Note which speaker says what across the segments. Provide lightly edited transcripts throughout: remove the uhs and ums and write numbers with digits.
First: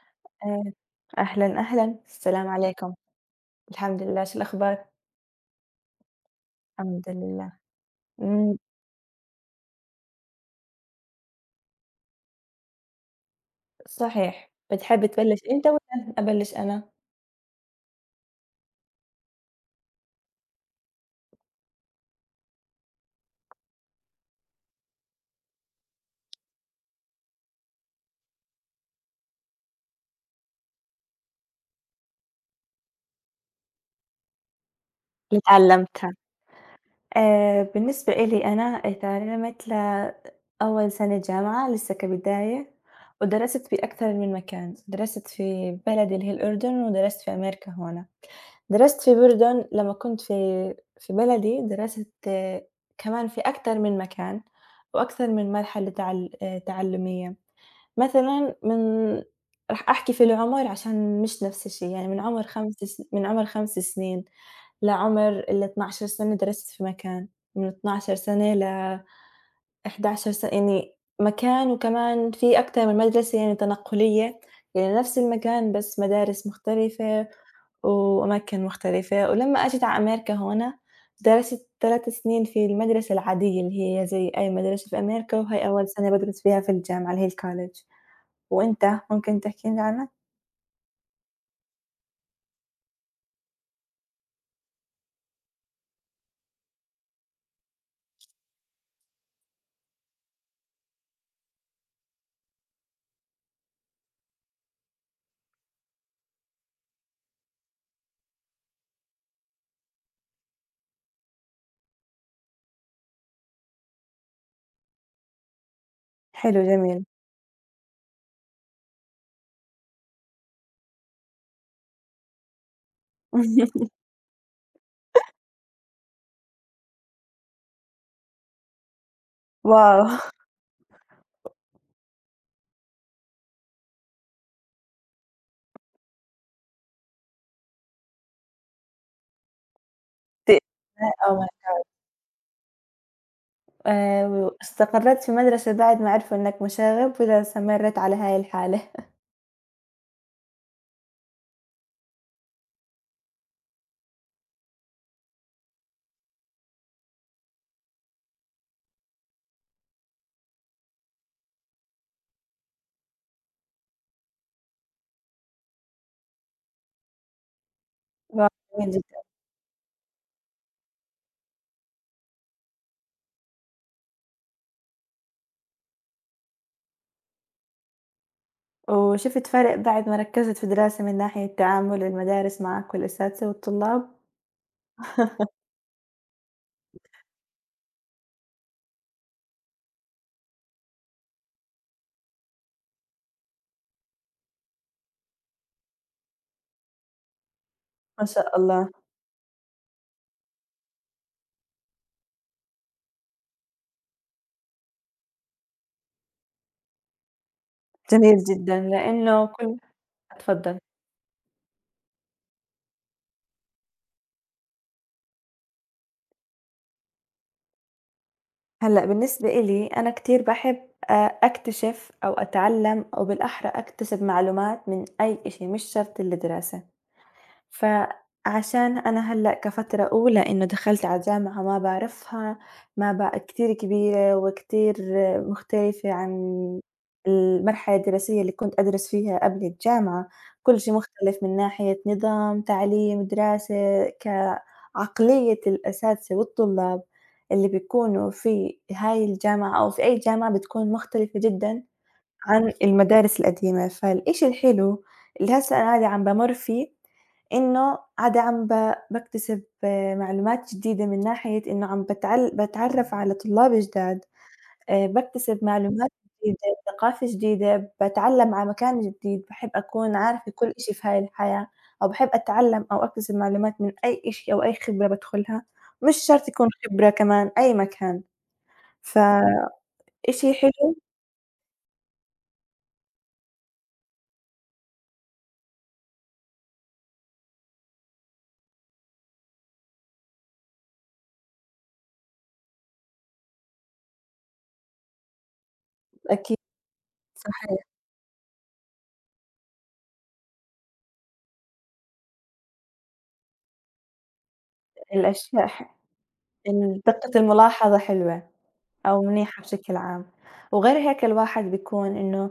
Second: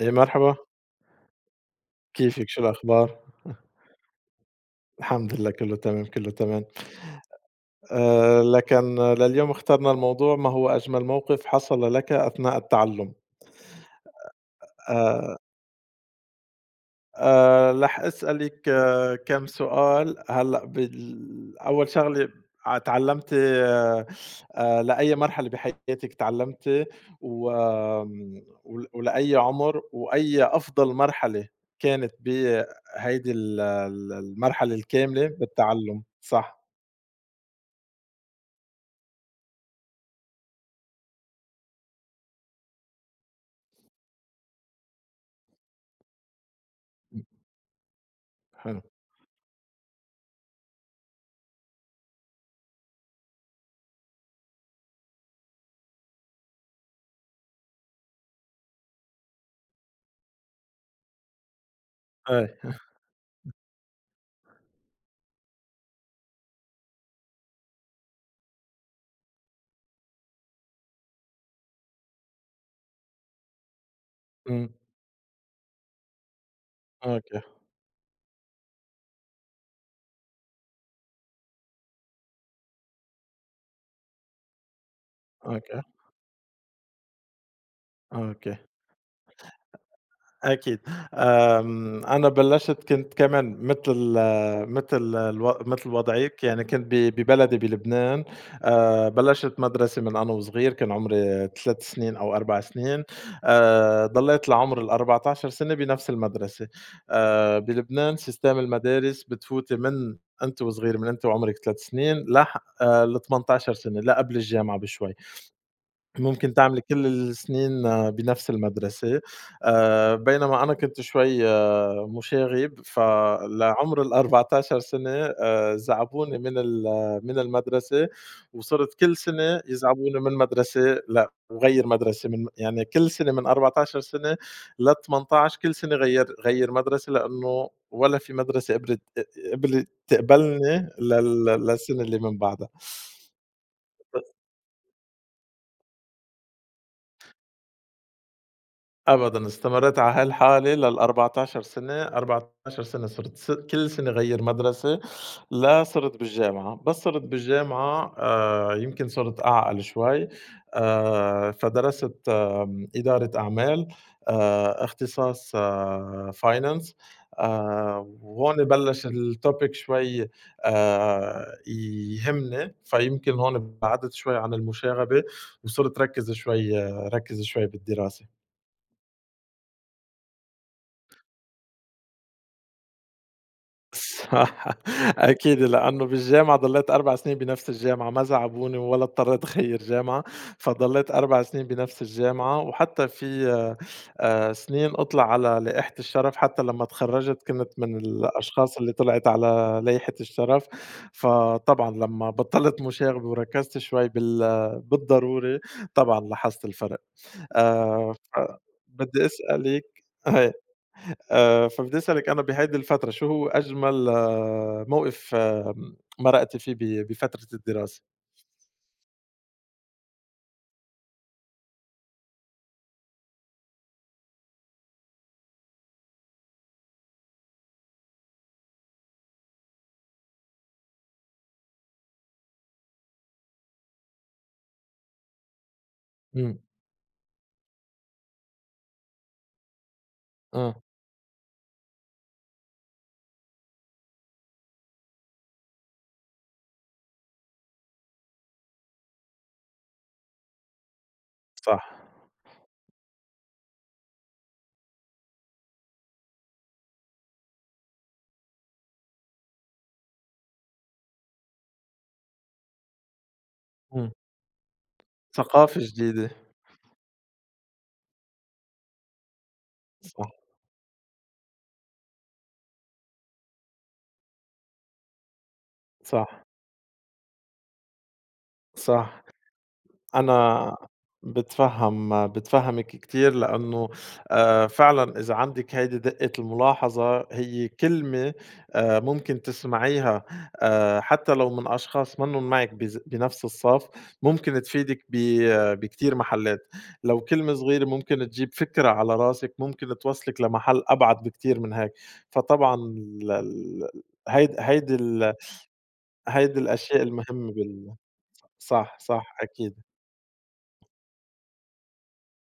Speaker 1: إي مرحبا،
Speaker 2: آآ أهلًا، أهلًا، السلام
Speaker 1: كيفك؟ شو
Speaker 2: عليكم،
Speaker 1: الأخبار؟
Speaker 2: الحمد لله، شو الأخبار؟
Speaker 1: الحمد لله كله تمام، كله تمام.
Speaker 2: الحمد لله. إمم،
Speaker 1: لكن لليوم اخترنا الموضوع: ما هو أجمل موقف حصل لك أثناء التعلم؟
Speaker 2: صحيح، بتحب تبلّش أنت والّا أبلّش أنا؟
Speaker 1: راح أسألِك كام سؤال هلأ. أول شغلة، ع تعلمتِ لأي مرحلة بحياتِك تعلمتِ؟ وآمم ول ولأي عمر؟ وأي أفضل مرحلة كانت بهيدي ال ال المرحلة الكاملة
Speaker 2: اللي
Speaker 1: بالتعلم؟
Speaker 2: اتعلمتها.
Speaker 1: صح.
Speaker 2: بالنسبة إلي أنا اتعلمت لأول سنة جامعة لسه كبداية، ودرست في أكثر من مكان، درست في بلدي اللي هي الأردن، ودرست
Speaker 1: امم،
Speaker 2: في أمريكا هنا.
Speaker 1: حلو.
Speaker 2: درست في الأردن لمّا كنت في بلدي درست، كمان في أكتر من مكان، وأكثر من مرحلة تعلُّمية. مثلًا راح أحكي في العمر عشان مش نفس الشي، يعني من عمر 5
Speaker 1: أي،
Speaker 2: س من عمر 5 سنين لعمر ال12 سنة درست في مكان، من 12 سنة ل11 سنة يعني مكان وكمان في أكتر من مدرسة يعني تنقلية،
Speaker 1: إمم،
Speaker 2: يعني نفس المكان بس مدارس مختلفة
Speaker 1: أوكي،
Speaker 2: وأماكن مختلفة، ولمّا أجيت على أمريكا هون درست 3 سنين في المدرسة العادية اللي هي زي أي مدرسة في أمريكا، وهي
Speaker 1: أوكي،
Speaker 2: أول سنة بادرس فيها في الجامعة اللي هي الcollege.
Speaker 1: أوكي،
Speaker 2: وأنت ممكن تحكي لي عنها؟
Speaker 1: أكيد. أنا بلّشت، كنت كمان متل وضعِك، يعني كنت ببلدي بلبنان. بلّشت مدرسة من أنا وصغير، كان عمري 3 سنين أو 4 سنين. ضليت لعمر ال14 سنة بنفس المدرسة. بلبنان سيستم المدارس بتفوتي من أنتِ وصغيرة، من أنتِ وعمرِك 3 سنين لح ل18 سنة، لقبل الجامعة بشوي. ممكن
Speaker 2: حلو
Speaker 1: تعمل
Speaker 2: جميل.
Speaker 1: كل السنين بنفس المدرسة. بينما أنا كنت شوي مشاغب، فلعمر ال14 سنة زعبوني من المدرسة، وصرت كل سنة
Speaker 2: واو!
Speaker 1: يزعبوني من مدرسة لأ وغيّر مدرسة، من يعني كل سنة من 14 سنة ل18، كل سنة غيّر مدرسة، لإنه ولا في مدرسة قبلت
Speaker 2: ت
Speaker 1: تقبلني
Speaker 2: آه م
Speaker 1: للسنة اللي من بعدها.
Speaker 2: استقرّيت في مدرسة بعد ما عرفوا إنّك مشاغب والّا استمرّيت على هاي الحالة؟
Speaker 1: أبدًا، استمرّيت على هالحالة لل14 سنة، 14 سنة صرت كل سنة غيّر مدرسة لصرت بالجامعة. بس صرت بالجامعة يمكن صرت أعقل شوي. فدرست إدارة أعمال، اختصاص finance.
Speaker 2: واو
Speaker 1: وهون
Speaker 2: جميل
Speaker 1: بلّش
Speaker 2: جدًا.
Speaker 1: الtopic شوي يهمني، فيمكن هون بعدت شوي عن المشاغبة، وصرت ركّز شوي بالدراسة.
Speaker 2: وشُفت فرق بعد ما ركّزت في الدراسة من ناحية تعامل المدارس معك والأساتذة والطلاب؟
Speaker 1: صح. أكيد، لأنه بالجامعة ضليت 4 سنين بنفس الجامعة، ما زعّبوني ولا اضطريت أغيّر جامعة، فضليت 4 سنين بنفس الجامعة، وحتى في سنين أطلع على لائحة الشرف. حتى لمّا اتخرّجت كنت من
Speaker 2: ما شاء
Speaker 1: الأشخاص
Speaker 2: الله،
Speaker 1: اللي طلعت على لائحة الشرف. فطبعًا لمّا بطّلت مشاغبة وركّزت شوي بالضروري، طبعًا لاحظت الفرق.
Speaker 2: جميل
Speaker 1: ف
Speaker 2: جدًا،
Speaker 1: بدّي
Speaker 2: لإنه كل
Speaker 1: أسألِك.
Speaker 2: اتفضّل.
Speaker 1: فبدي أسألِك: أنا بهيدي الفترة شو هو أجمل موقف مرقتِ فيه بفترة الدراسة؟
Speaker 2: هلأ بالنسبة إلي أنا كتير باحب أكتشف أو أتعلّم أو بالأحرى أكتسب معلومات من أي إشي مش شرط الدراسة. فعشان أنا هلأ كفترة أولى إنه دخلت على جامعة ما باعرفها، ما بقى كتير كبيرة وكتير مختلفة
Speaker 1: إمم،
Speaker 2: عن المرحلة الدراسية اللي كنت أدرس فيها قبل الجامعة، كل
Speaker 1: آه،
Speaker 2: شي مختلف من ناحية نظام، تعليم، دراسة، كعقلية الأساتذة والطلاب اللي بيكونوا في هاي الجامعة أو في أي جامعة بتكون مختلفة
Speaker 1: صح،
Speaker 2: جدًا عن المدارس القديمة، فالإشي الحلو اللي هسّه أنا عادي عم بامُر فيه، إنه عادي عم ب باكتسب معلومات جديدة من ناحية إنه عم باتعل باتعرّف على طلاب
Speaker 1: إمم،
Speaker 2: جداد، باكتسب
Speaker 1: ثقافة
Speaker 2: معلومات
Speaker 1: جديدة،
Speaker 2: جديدة، ثقافة جديدة، باتعلّم على مكان جديد، باحب أكون
Speaker 1: صح،
Speaker 2: عارفة كل إشي في هاي الحياة، أو باحب أتعلّم أو أكتسب معلومات من أي إشي أو أي خبرة بادخلها، مش
Speaker 1: صح،
Speaker 2: شرط يكون خبرة كمان أي مكان،
Speaker 1: صح.
Speaker 2: فإشي
Speaker 1: أنا
Speaker 2: حلو
Speaker 1: باتفهّمِك كتير، لإنه فعلًا إذا عندِك هيدي دِقّة الملاحظة، هي كلمة ممكن تسمعيها حتى لو من أشخاص منّن معِك بنفس الصف، ممكن تفيدِك ب آه، بكتير
Speaker 2: أكيد
Speaker 1: محلات. لو كلمة
Speaker 2: صحيح،
Speaker 1: صغيرة ممكن تجيب فكرة على راسِك، ممكن توصّلِك لمحل أبعد بكتير من هيك. فطبعًا ال ال هيد هيدي ال
Speaker 2: الأشياء ح
Speaker 1: هيدي
Speaker 2: إن
Speaker 1: الأشياء
Speaker 2: دقة
Speaker 1: المهمة.
Speaker 2: الملاحظة حلوة
Speaker 1: صح،
Speaker 2: أو
Speaker 1: صح،
Speaker 2: منيحة
Speaker 1: أكيد.
Speaker 2: بشكل عام، وغير هيك الواحد بيكون إنه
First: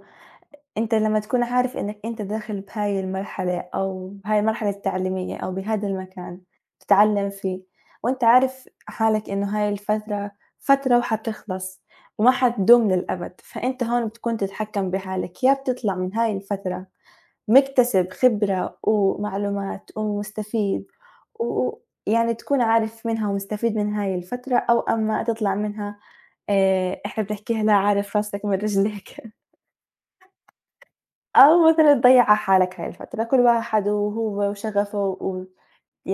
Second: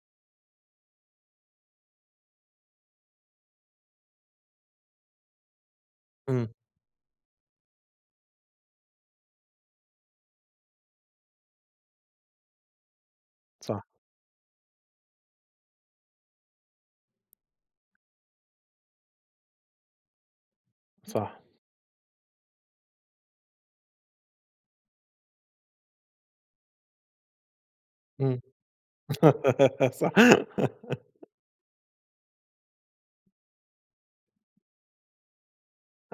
Speaker 2: أنت لمّا تكون عارف إنك أنت داخل بهاي المرحلة أو بهاي المرحلة التعليمية أو بهذا المكان
Speaker 1: إمم،
Speaker 2: تتعلم فيه، وأنت عارف حالك إنه هاي الفترة فترة وحتخلص وما حتدوم للأبد،
Speaker 1: صح.
Speaker 2: فأنت هون بتكون تتحكم بحالك، يا بتطلع من هاي الفترة مكتسب خبرة ومعلومات ومستفيد
Speaker 1: صح،
Speaker 2: و ويعني تكون عارف منها ومستفيد من هاي الفترة أو أمّا تطلع منها إحنا بنحكيها لا عارف
Speaker 1: إمم.
Speaker 2: راسك من رجليك.
Speaker 1: صح،
Speaker 2: أو مثلًا تضيّعي حالك هاي الفترة، كل واحد وهو وشغفه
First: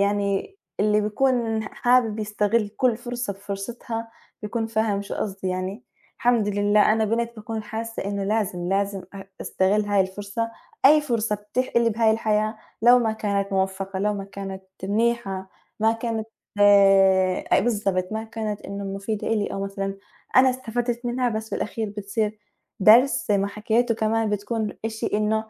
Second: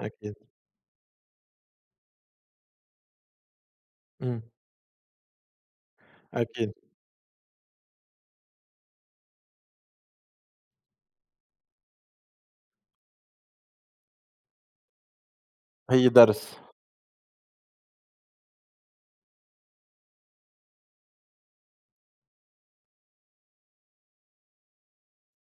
Speaker 1: أكيد،
Speaker 2: اللي بيكون حابب يستغل كل فرصة بفرصتها
Speaker 1: إمم،
Speaker 2: بيكون فاهم شو قصدي يعني، الحمد
Speaker 1: أكيد.
Speaker 2: لله أنا بنت بكون حاسة إنه لازم، لازم أستغل هاي الفرصة، أي فرصة بتتيح إلي بهاي الحياة لو ما كانت موفقة، لو ما كانت منيحة، ما
Speaker 1: هي
Speaker 2: كانت
Speaker 1: درس،
Speaker 2: أ بالضبط، ما كانت إنه مفيدة إلي أو مثلًا أنا استفدت منها بس بالأخير بتصير درس محاكياته كمان بتكون إشي إنه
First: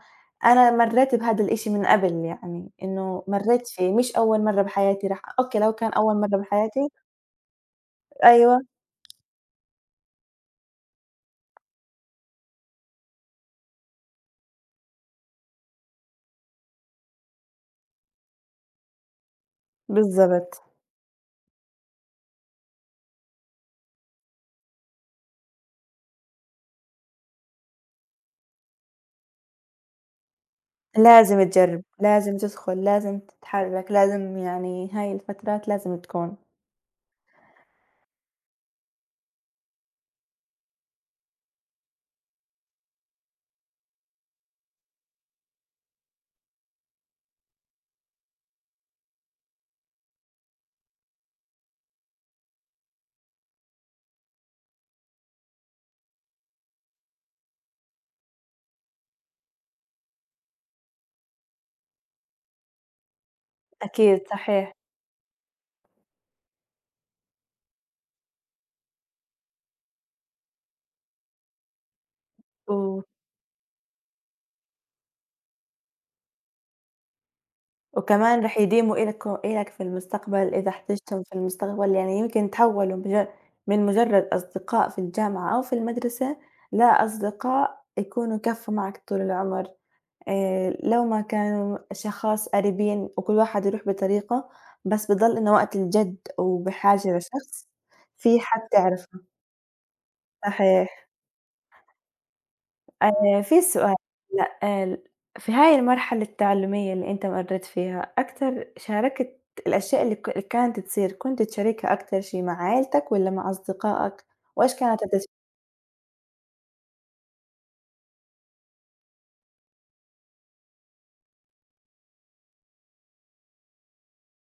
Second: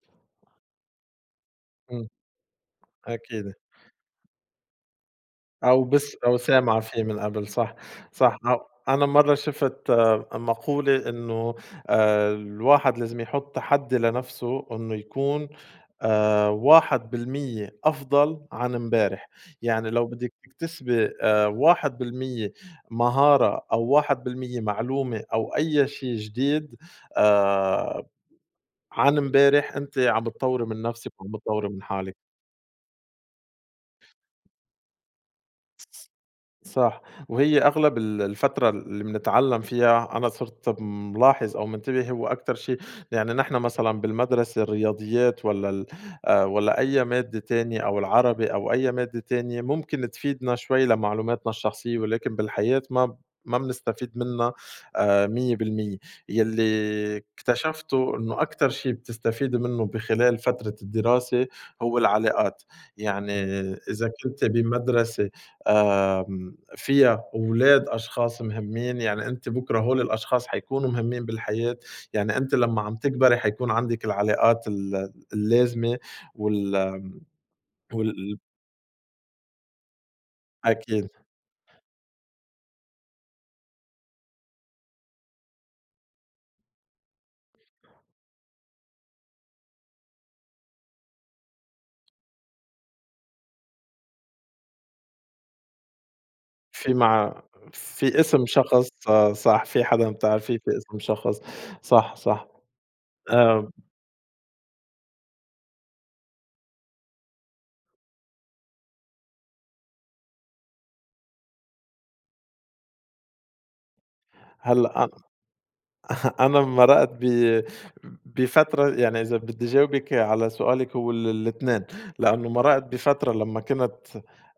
Speaker 2: أنا مرّيت بهذا الإشي من
Speaker 1: إمم،
Speaker 2: قبل يعني، إنه
Speaker 1: أكيد.
Speaker 2: مرّيت فيه مش أول مرّة بحياتي راح أوكي لو كان أول
Speaker 1: أو
Speaker 2: مرّة
Speaker 1: سامعة
Speaker 2: بحياتي
Speaker 1: فيه من قبل، صح، صح.
Speaker 2: أيوه،
Speaker 1: أو أنا مرّة شِفت مقولة إنه الواحد لازم يحُط تحدّي لنَفْسه إنه يكون 1% أفضل عن امبارح. يعني لو بدِّك
Speaker 2: بالضبط.
Speaker 1: تكتسبي 1% مهارة، أو 1% معلومة، أو أي شي جديد آآ عن امبارح، أنتِ عم تطوّري من نفسِك وعم
Speaker 2: لازم
Speaker 1: تطوّري من
Speaker 2: تجرّب،
Speaker 1: حالِك.
Speaker 2: لازم تدخل، لازم تتحرّك، لازم يعني هاي الفترات لازم تكون.
Speaker 1: صح، وهي أغلب الفترة اللي بنتعلّم فيها أنا صرت ملاحظ أو منتبه هو أكتر شي. يعني نحن مثلًا بالمدرسة الرياضيات والّا ال والّا أي مادة تانية، أو العربي، أو أي مادة تانية ممكن تفيدنا شوي لمعلوماتنا الشخصية، ولكن بالحياة ما بنستفيد منّا 100%. يلّي اكتشفته إنه أكتر شي بتستفيدي منّه بخلال فترة الدراسة هو العلاقات. يعني إذا
Speaker 2: أكيد
Speaker 1: كنتِ
Speaker 2: صحيح.
Speaker 1: بمدرسة آمم فيها ولاد أشخاص مهمّين، يعني أنتِ بُكرة هول الأشخاص حيكونوا مهمّين بالحياة. يعني أنتِ لمّا عم
Speaker 2: و
Speaker 1: تكبري حيكون عندِك العلاقات اللازمة وال وال
Speaker 2: وكمان راح يديموا إلك في المستقبل إذا
Speaker 1: أكيد،
Speaker 2: احتجتم في المستقبل، يعني يمكن تحولوا مج من مجرد أصدقاء في الجامعة أو في المدرسة لأصدقاء يكونوا كفّوا معك طول العمر، لو ما كانوا أشخاص قريبين وكل واحد يروح بطريقة، بس بضل إنه وقت الجد
Speaker 1: في
Speaker 2: وبحاجة
Speaker 1: مع
Speaker 2: لشخص
Speaker 1: في
Speaker 2: في
Speaker 1: اسم
Speaker 2: حد
Speaker 1: شخص
Speaker 2: تعرفه،
Speaker 1: صح، في حدا بتعرفيه، في
Speaker 2: صحيح.
Speaker 1: اسم شخص، صح، صح.
Speaker 2: في
Speaker 1: آآ
Speaker 2: سؤال، لأ ال في هاي المرحلة التعلمية اللي أنت مرّيت فيها، أكتر شاركت الأشياء اللي كانت تصير، كنت تشاركها أكتر شي مع عيلتك والّا مع أصدقائك؟ وإيش كانت
Speaker 1: هلأ
Speaker 2: التس
Speaker 1: أنا مرّقت بفترة، يعني إذا بدّي جاوبِك على سؤالِك هو الاتنين، لإنه مرّقت بفترة لمّا كنت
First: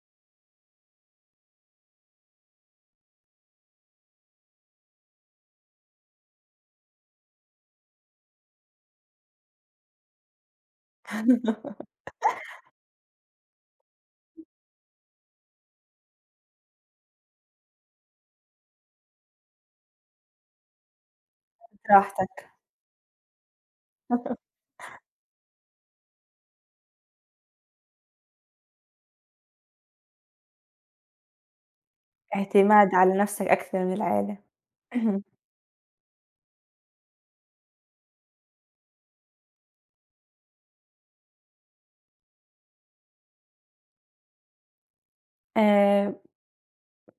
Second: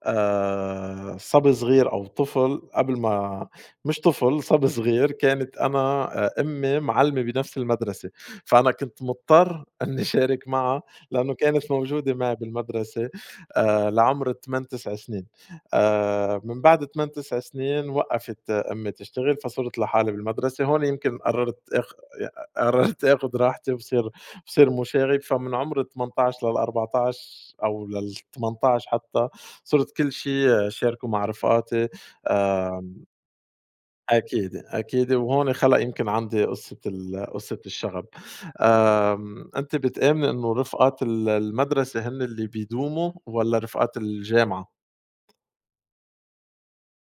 Speaker 1: صبي صغير أو طفل، قبل ما مش طفل، صبي صغير. كانت أنا أمي معلمة بنفس المدرسة، فأنا كنت مضطر إنّي شارك معها لإنه كانت موجودة معي بالمدرسة لعمر 8، 9 سنين. من بعد 8، 9 سنين وقّفت أمي تشتغل، فصُرت لحالي بالمدرسة. هون يمكن
Speaker 2: راحتك؟
Speaker 1: قرّرت آخُد راحتي وصير مُشاغب. فمن عُمر 18 لل14، أو لل18 حتّى، صُرت كل شي شاركه مع رفقاتي.
Speaker 2: اعتماد
Speaker 1: آمم،
Speaker 2: على نفسك أكثر من العيلة.
Speaker 1: أكيد، أكيد،
Speaker 2: اهم.
Speaker 1: وهون خَلَق يمكن عندي قصّة قصّة الشغب. أنتِ بتآمني إنه رفقات المدرسة هن اللي بيدوموا والّا رفقات الجامعة؟
Speaker 2: آآ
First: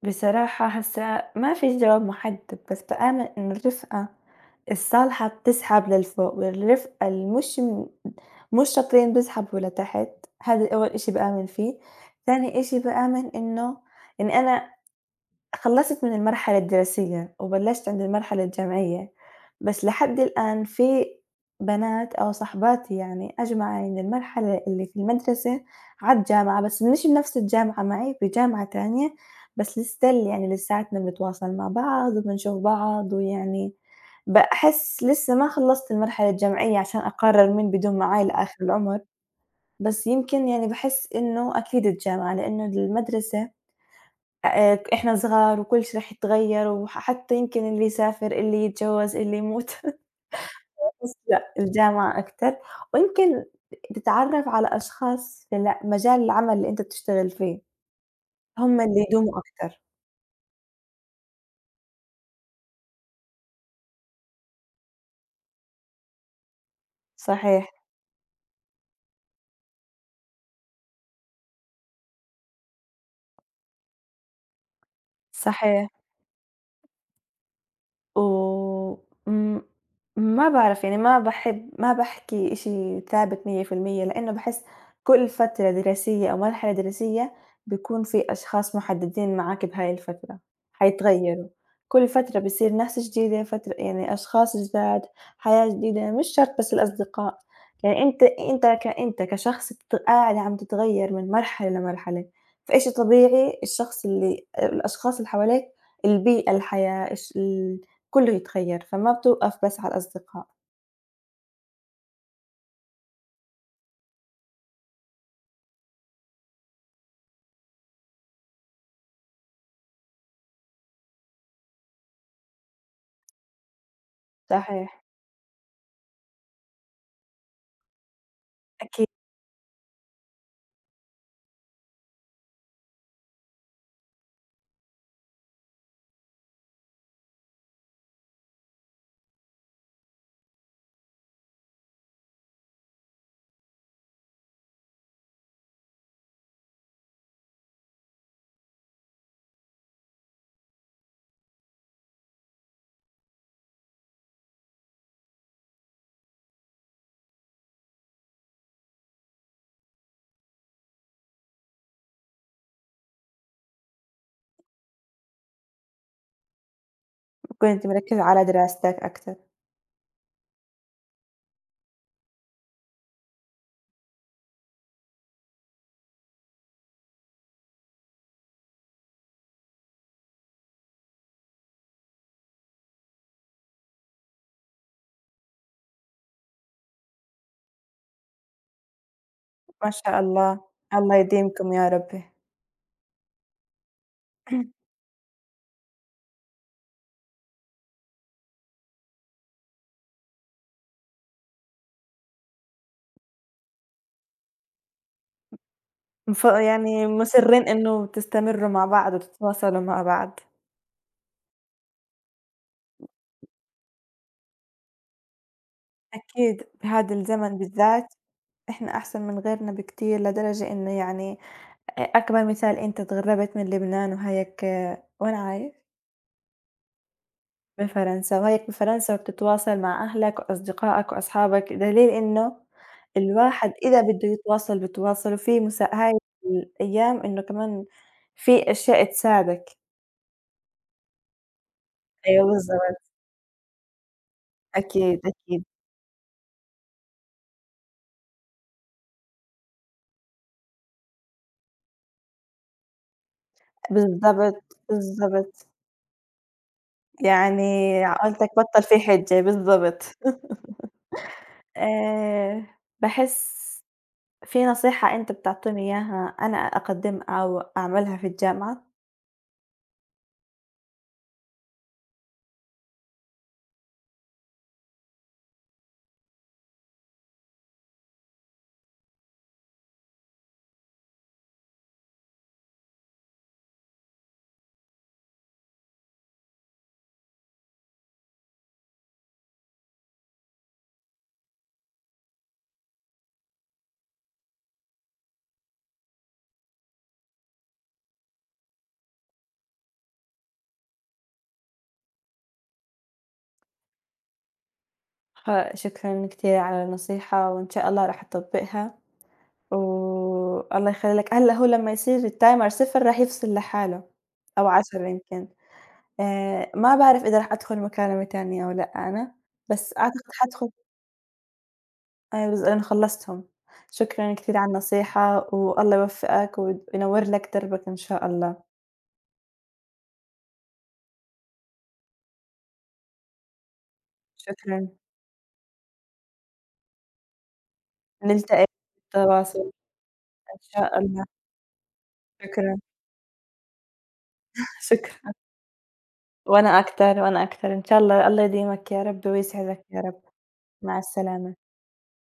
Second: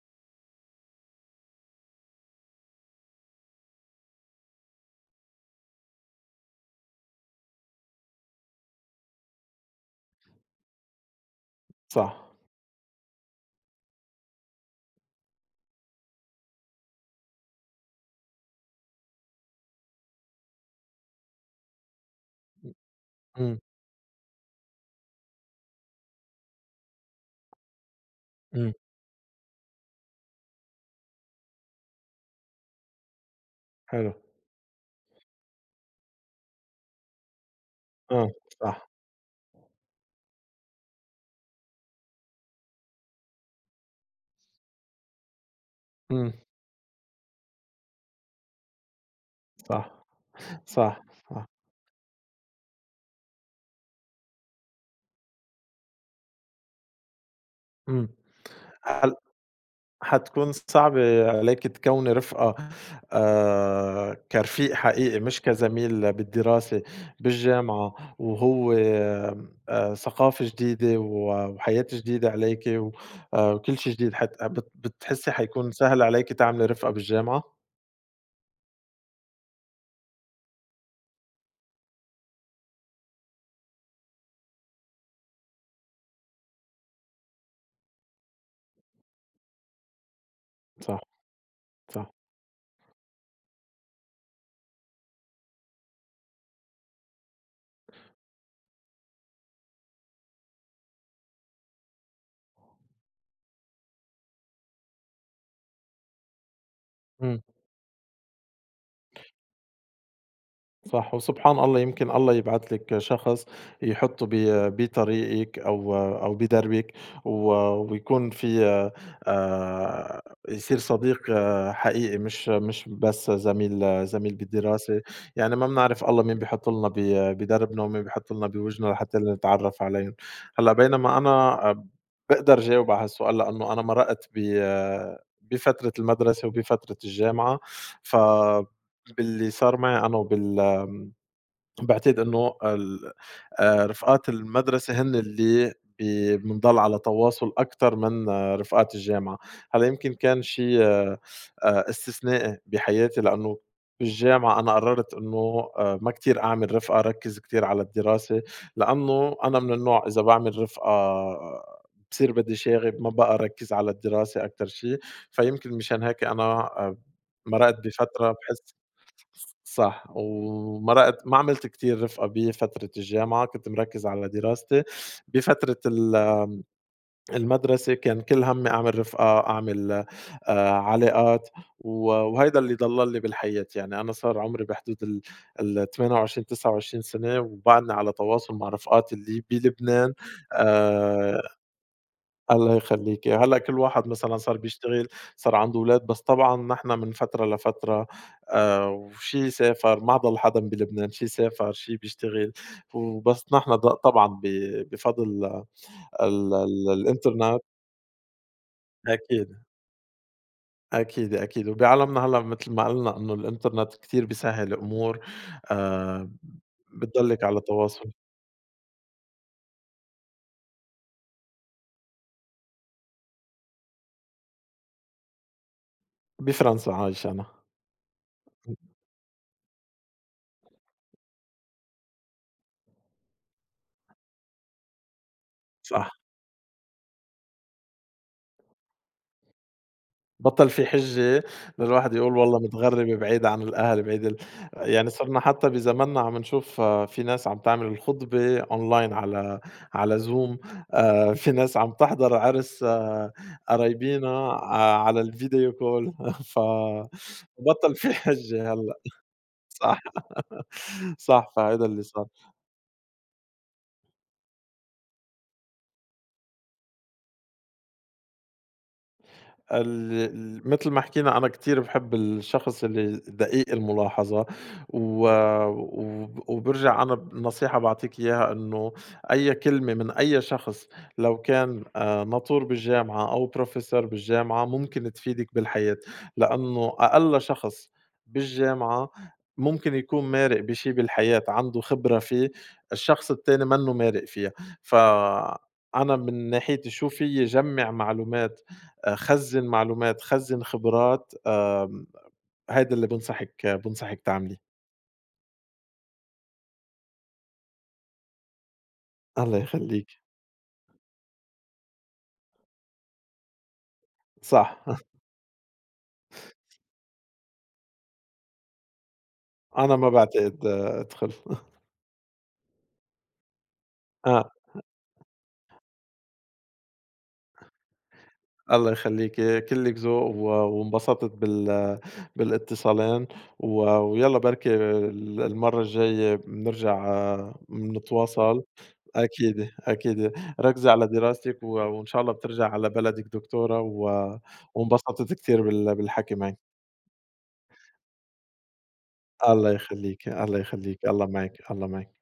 Speaker 2: بصراحة هسه ما فيش جواب محدد، بس بآمن إنه الرفقة الصالحة بتسحب للفوق، والرفقة اللي مش شاطرين بيسحبوا لتحت، هذا أول إشي بآمن فيه،
Speaker 1: صح.
Speaker 2: تاني إشي بآمن إنه إني أنا خلّصت من المرحلة الدراسية وبلّشت عند المرحلة الجامعية، بس لحد الآن في بنات أو صاحباتي يعني
Speaker 1: إمم،
Speaker 2: أجمعي من المرحلة اللي في المدرسة على الجامعة، بس مش بنفس الجامعة معي بجامعة
Speaker 1: إمم.
Speaker 2: تانية، بس still يعني لساتنا بنتواصل مع بعض وبنشوف بعض ويعني
Speaker 1: حلو،
Speaker 2: باحس لسه ما خلّصت المرحلة الجامعية عشان أقرر مين بيدوم معاي
Speaker 1: آه،
Speaker 2: لآخر
Speaker 1: صح،
Speaker 2: العمر، بس يمكن يعني باحس إنه أكيد الجامعة لإنه المدرسة إحنا صغار وكل شي راح
Speaker 1: إمم،
Speaker 2: يتغيّر حتى يمكن اللي يسافر، اللي يتجوّز، اللي يموت،
Speaker 1: صح، صح،
Speaker 2: بس
Speaker 1: صح،
Speaker 2: لأ، الجامعة أكتر ويمكن تتعرّف على أشخاص في مجال العمل اللي أنت بتشتغل فيه،
Speaker 1: إمم.
Speaker 2: هم اللي
Speaker 1: هل
Speaker 2: يدوموا أكتر.
Speaker 1: حتكون صعبة عليكِ تكوّني رفقة كرفيق حقيقي مش كزميل بالدراسة
Speaker 2: صحيح،
Speaker 1: بالجامعة؟ وهو آمم، ثقافة جديدة، و وحياة جديدة عليكِ و وكل شي جديد، حت بت بتحسّي حيكون
Speaker 2: صحيح.
Speaker 1: سهل عليكِ تعملي رفقة بالجامعة؟
Speaker 2: وم ما باعرف يعني ما باحب ما باحكي إشي ثابت 100% لإنه باحس كل فترة دراسية أو مرحلة دراسية بيكون في أشخاص محددين معاك بهاي الفترة،
Speaker 1: صح،
Speaker 2: حيتغيّروا، كل
Speaker 1: صح،
Speaker 2: فترة بيصير ناس جديدة فترة يعني أشخاص جداد، حياة جديدة مش شرط بس الأصدقاء، يعني أنت كشخص قاعد عم تتغيّر من مرحلة لمرحلة، فإشي طبيعي الشخص اللي الأشخاص اللي حواليك، البيئة، الحياة، الش
Speaker 1: إمم.
Speaker 2: ال كلّه يتغيّر، فما بتوقف بس على الأصدقاء.
Speaker 1: صح، وسبحان الله يمكن الله يبعت لِك شخص يحطّه بطريقِك أو بدربِك، و ويكون في آآ يصير صديق حقيقي، مش بس زميل بالدراسة.
Speaker 2: صحيح.
Speaker 1: يعني ما بنعرف الله مين بيحط لنا بدربنا ومين بيحط لنا بوجنا
Speaker 2: أكيد،
Speaker 1: لحتى نتعرّف عليهم. هلأ بينما أنا باقدر جاوب على هالسؤال، لإنه أنا مرّقت بفترة المدرسة وبفترة الجامعة. فباللي صار معي أنا باعتقد إنه رفقات المدرسة هن اللي بنضل على تواصل أكتر من رفقات الجامعة. هلأ يمكن كان شي استثنائي بحياتي، لإنه بالجامعة أنا قررت إنه ما كتير أعمل رفقة، ركّز كتير على الدراسة، لإنه أنا من النوع إذا باعمل رفقة بصير بدي شاغب ما بقى ركّز على الدراسة أكتر شي. فيمكن مشان هيك أنا مرّقت
Speaker 2: كنت مركّزة
Speaker 1: بفترة
Speaker 2: على
Speaker 1: باحس.
Speaker 2: دراستك أكتر،
Speaker 1: صح، وما رأت ما عملت كتير رِفقة بفترة الجامعة، كنت مركّز على دراستي. بفترة المدرسة كان كل هَمّي أعمل رِفقة، أعمل علاقات، وهيدا اللي ضَلّل لي بالحياة. يعني أنا صار عمري بحدود ال28، 29 سَنة وبعدني على تواصل مع رفقاتي اللي
Speaker 2: ما
Speaker 1: بلبنان.
Speaker 2: شاء الله، الله
Speaker 1: آآ
Speaker 2: يديمكم يا ربي.
Speaker 1: الله يخلّيكِ. هلّأ كل واحد مثلًا صار بيشتغل، صار عنده ولاد. بس طبعًا نحن من فترة لفترة وشي سافر، ما ضل حدا بلبنان، شي سافر، شي بيشتغل. وبس نحن طبعًا بفضل ال ال
Speaker 2: يعني
Speaker 1: الإنترنت.
Speaker 2: مُصرّين إنه تستمرّوا مع بعض
Speaker 1: أكيد،
Speaker 2: وتتواصلوا مع بعض.
Speaker 1: أكيد، أكيد. وبعالمنا هلّأ متل ما قلنا إنه الإنترنت كتير بيسهّل أمور. آآ
Speaker 2: أكيد، بهذا
Speaker 1: بتضلِّك
Speaker 2: الزمن
Speaker 1: على تواصل.
Speaker 2: بالذات إحنا أحسن من غيرنا بكتير لدرجة إنه يعني أكبر مثال أنت تغرّبت من لبنان وهيك وين عايش؟
Speaker 1: بفرنسا عايش أنا.
Speaker 2: بفرنسا، وهيك بفرنسا بتتواصل مع أهلك وأصدقائك وأصحابك، دليل إنه الواحد إذا بده يتواصل بتواصل، وفي مسا
Speaker 1: صح.
Speaker 2: هاي الأيام إنه كمان في أشياء تساعدك.
Speaker 1: بطّل في حِجّة للواحد يقول
Speaker 2: أيوه
Speaker 1: والله
Speaker 2: بالضبط،
Speaker 1: متغرّبة بعيد عن الأهل، بعيد. يعني
Speaker 2: أكيد،
Speaker 1: صرنا
Speaker 2: أكيد،
Speaker 1: حتى بزماننا عم نشوف في ناس عم تعمل الخطبة online على Zoom. في ناس عم تحضر عرس قرايبينا
Speaker 2: بالضبط،
Speaker 1: على
Speaker 2: بالضبط،
Speaker 1: الvideo call
Speaker 2: يعني
Speaker 1: بطّل في
Speaker 2: عقلتك
Speaker 1: حِجّة
Speaker 2: بطّل
Speaker 1: هلّأ.
Speaker 2: في حِجة،
Speaker 1: صح،
Speaker 2: بالضبط.
Speaker 1: صح، فهيدا اللي صار.
Speaker 2: آآ باحس في نصيحة أنت بتعطيني إياها أنا أقدّمها أو أعملها في الجامعة؟
Speaker 1: ال ال متل ما حكينا أنا كتير باحب الشخص اللي دقيق الملاحظة، و وب وبارجع أنا بنصيحة باعطيك إياها إنه أي كلمة من أي شخص، لو كان ناطور بالجامعة أو professor بالجامعة، ممكن تفيدك بالحياة، لأنه أقل شخص بالجامعة ممكن يكون مارق بشي بالحياة، عنده خبرة فيه، الشخص التاني منّه مارق فيها. فأنا من ناحيتي شو فيي جمّع معلومات، خزّن معلومات، خزّن خبرات. هيدا اللي بانصحِك تعمليه.
Speaker 2: شكرًا كتير على النصيحة، وإن شاء الله راح أطبّقها،
Speaker 1: الله يخلّيكِ.
Speaker 2: والله يخلّي لك هلّا هو لمّا يصير الtimer 0 راح يفصل لحاله أو
Speaker 1: صح.
Speaker 2: 10 يمكن، ما باعرف إذا راح أدخل مكالمة تانية أو لأ أنا،
Speaker 1: أنا
Speaker 2: بس
Speaker 1: ما
Speaker 2: أعتقد
Speaker 1: باعتقد
Speaker 2: حادخل
Speaker 1: أدخل.
Speaker 2: أيوه لإنه خلّصتهم، شكرًا
Speaker 1: آه،
Speaker 2: كتير على النصيحة، والله يوفقك وينوّر لك دربك إن شاء الله،
Speaker 1: الله يخلّيكِ، كِلِّك ذوق، وانبسطت بالاتصالين، ويالّا بركي
Speaker 2: شكرًا،
Speaker 1: المرّة الجاية بنرجع بنتواصل.
Speaker 2: نلتقي بالتواصل
Speaker 1: أكيد، أكيد.
Speaker 2: إن
Speaker 1: ركّزي
Speaker 2: شاء
Speaker 1: على
Speaker 2: الله،
Speaker 1: دراستِك، وإن شاء الله بترجعي
Speaker 2: شكرًا،
Speaker 1: على بلدِك دكتورة،
Speaker 2: شكرًا،
Speaker 1: وانبسطت كتير بالحكي معِك.
Speaker 2: وأنا أكتر، وأنا أكتر، إن شاء الله الله يديمك يا رب
Speaker 1: الله
Speaker 2: ويسعدك يا رب.
Speaker 1: يخلّيكِ، الله
Speaker 2: مع
Speaker 1: يخلّيكِ، الله
Speaker 2: السلامة.
Speaker 1: معاكِ، الله معاكِ.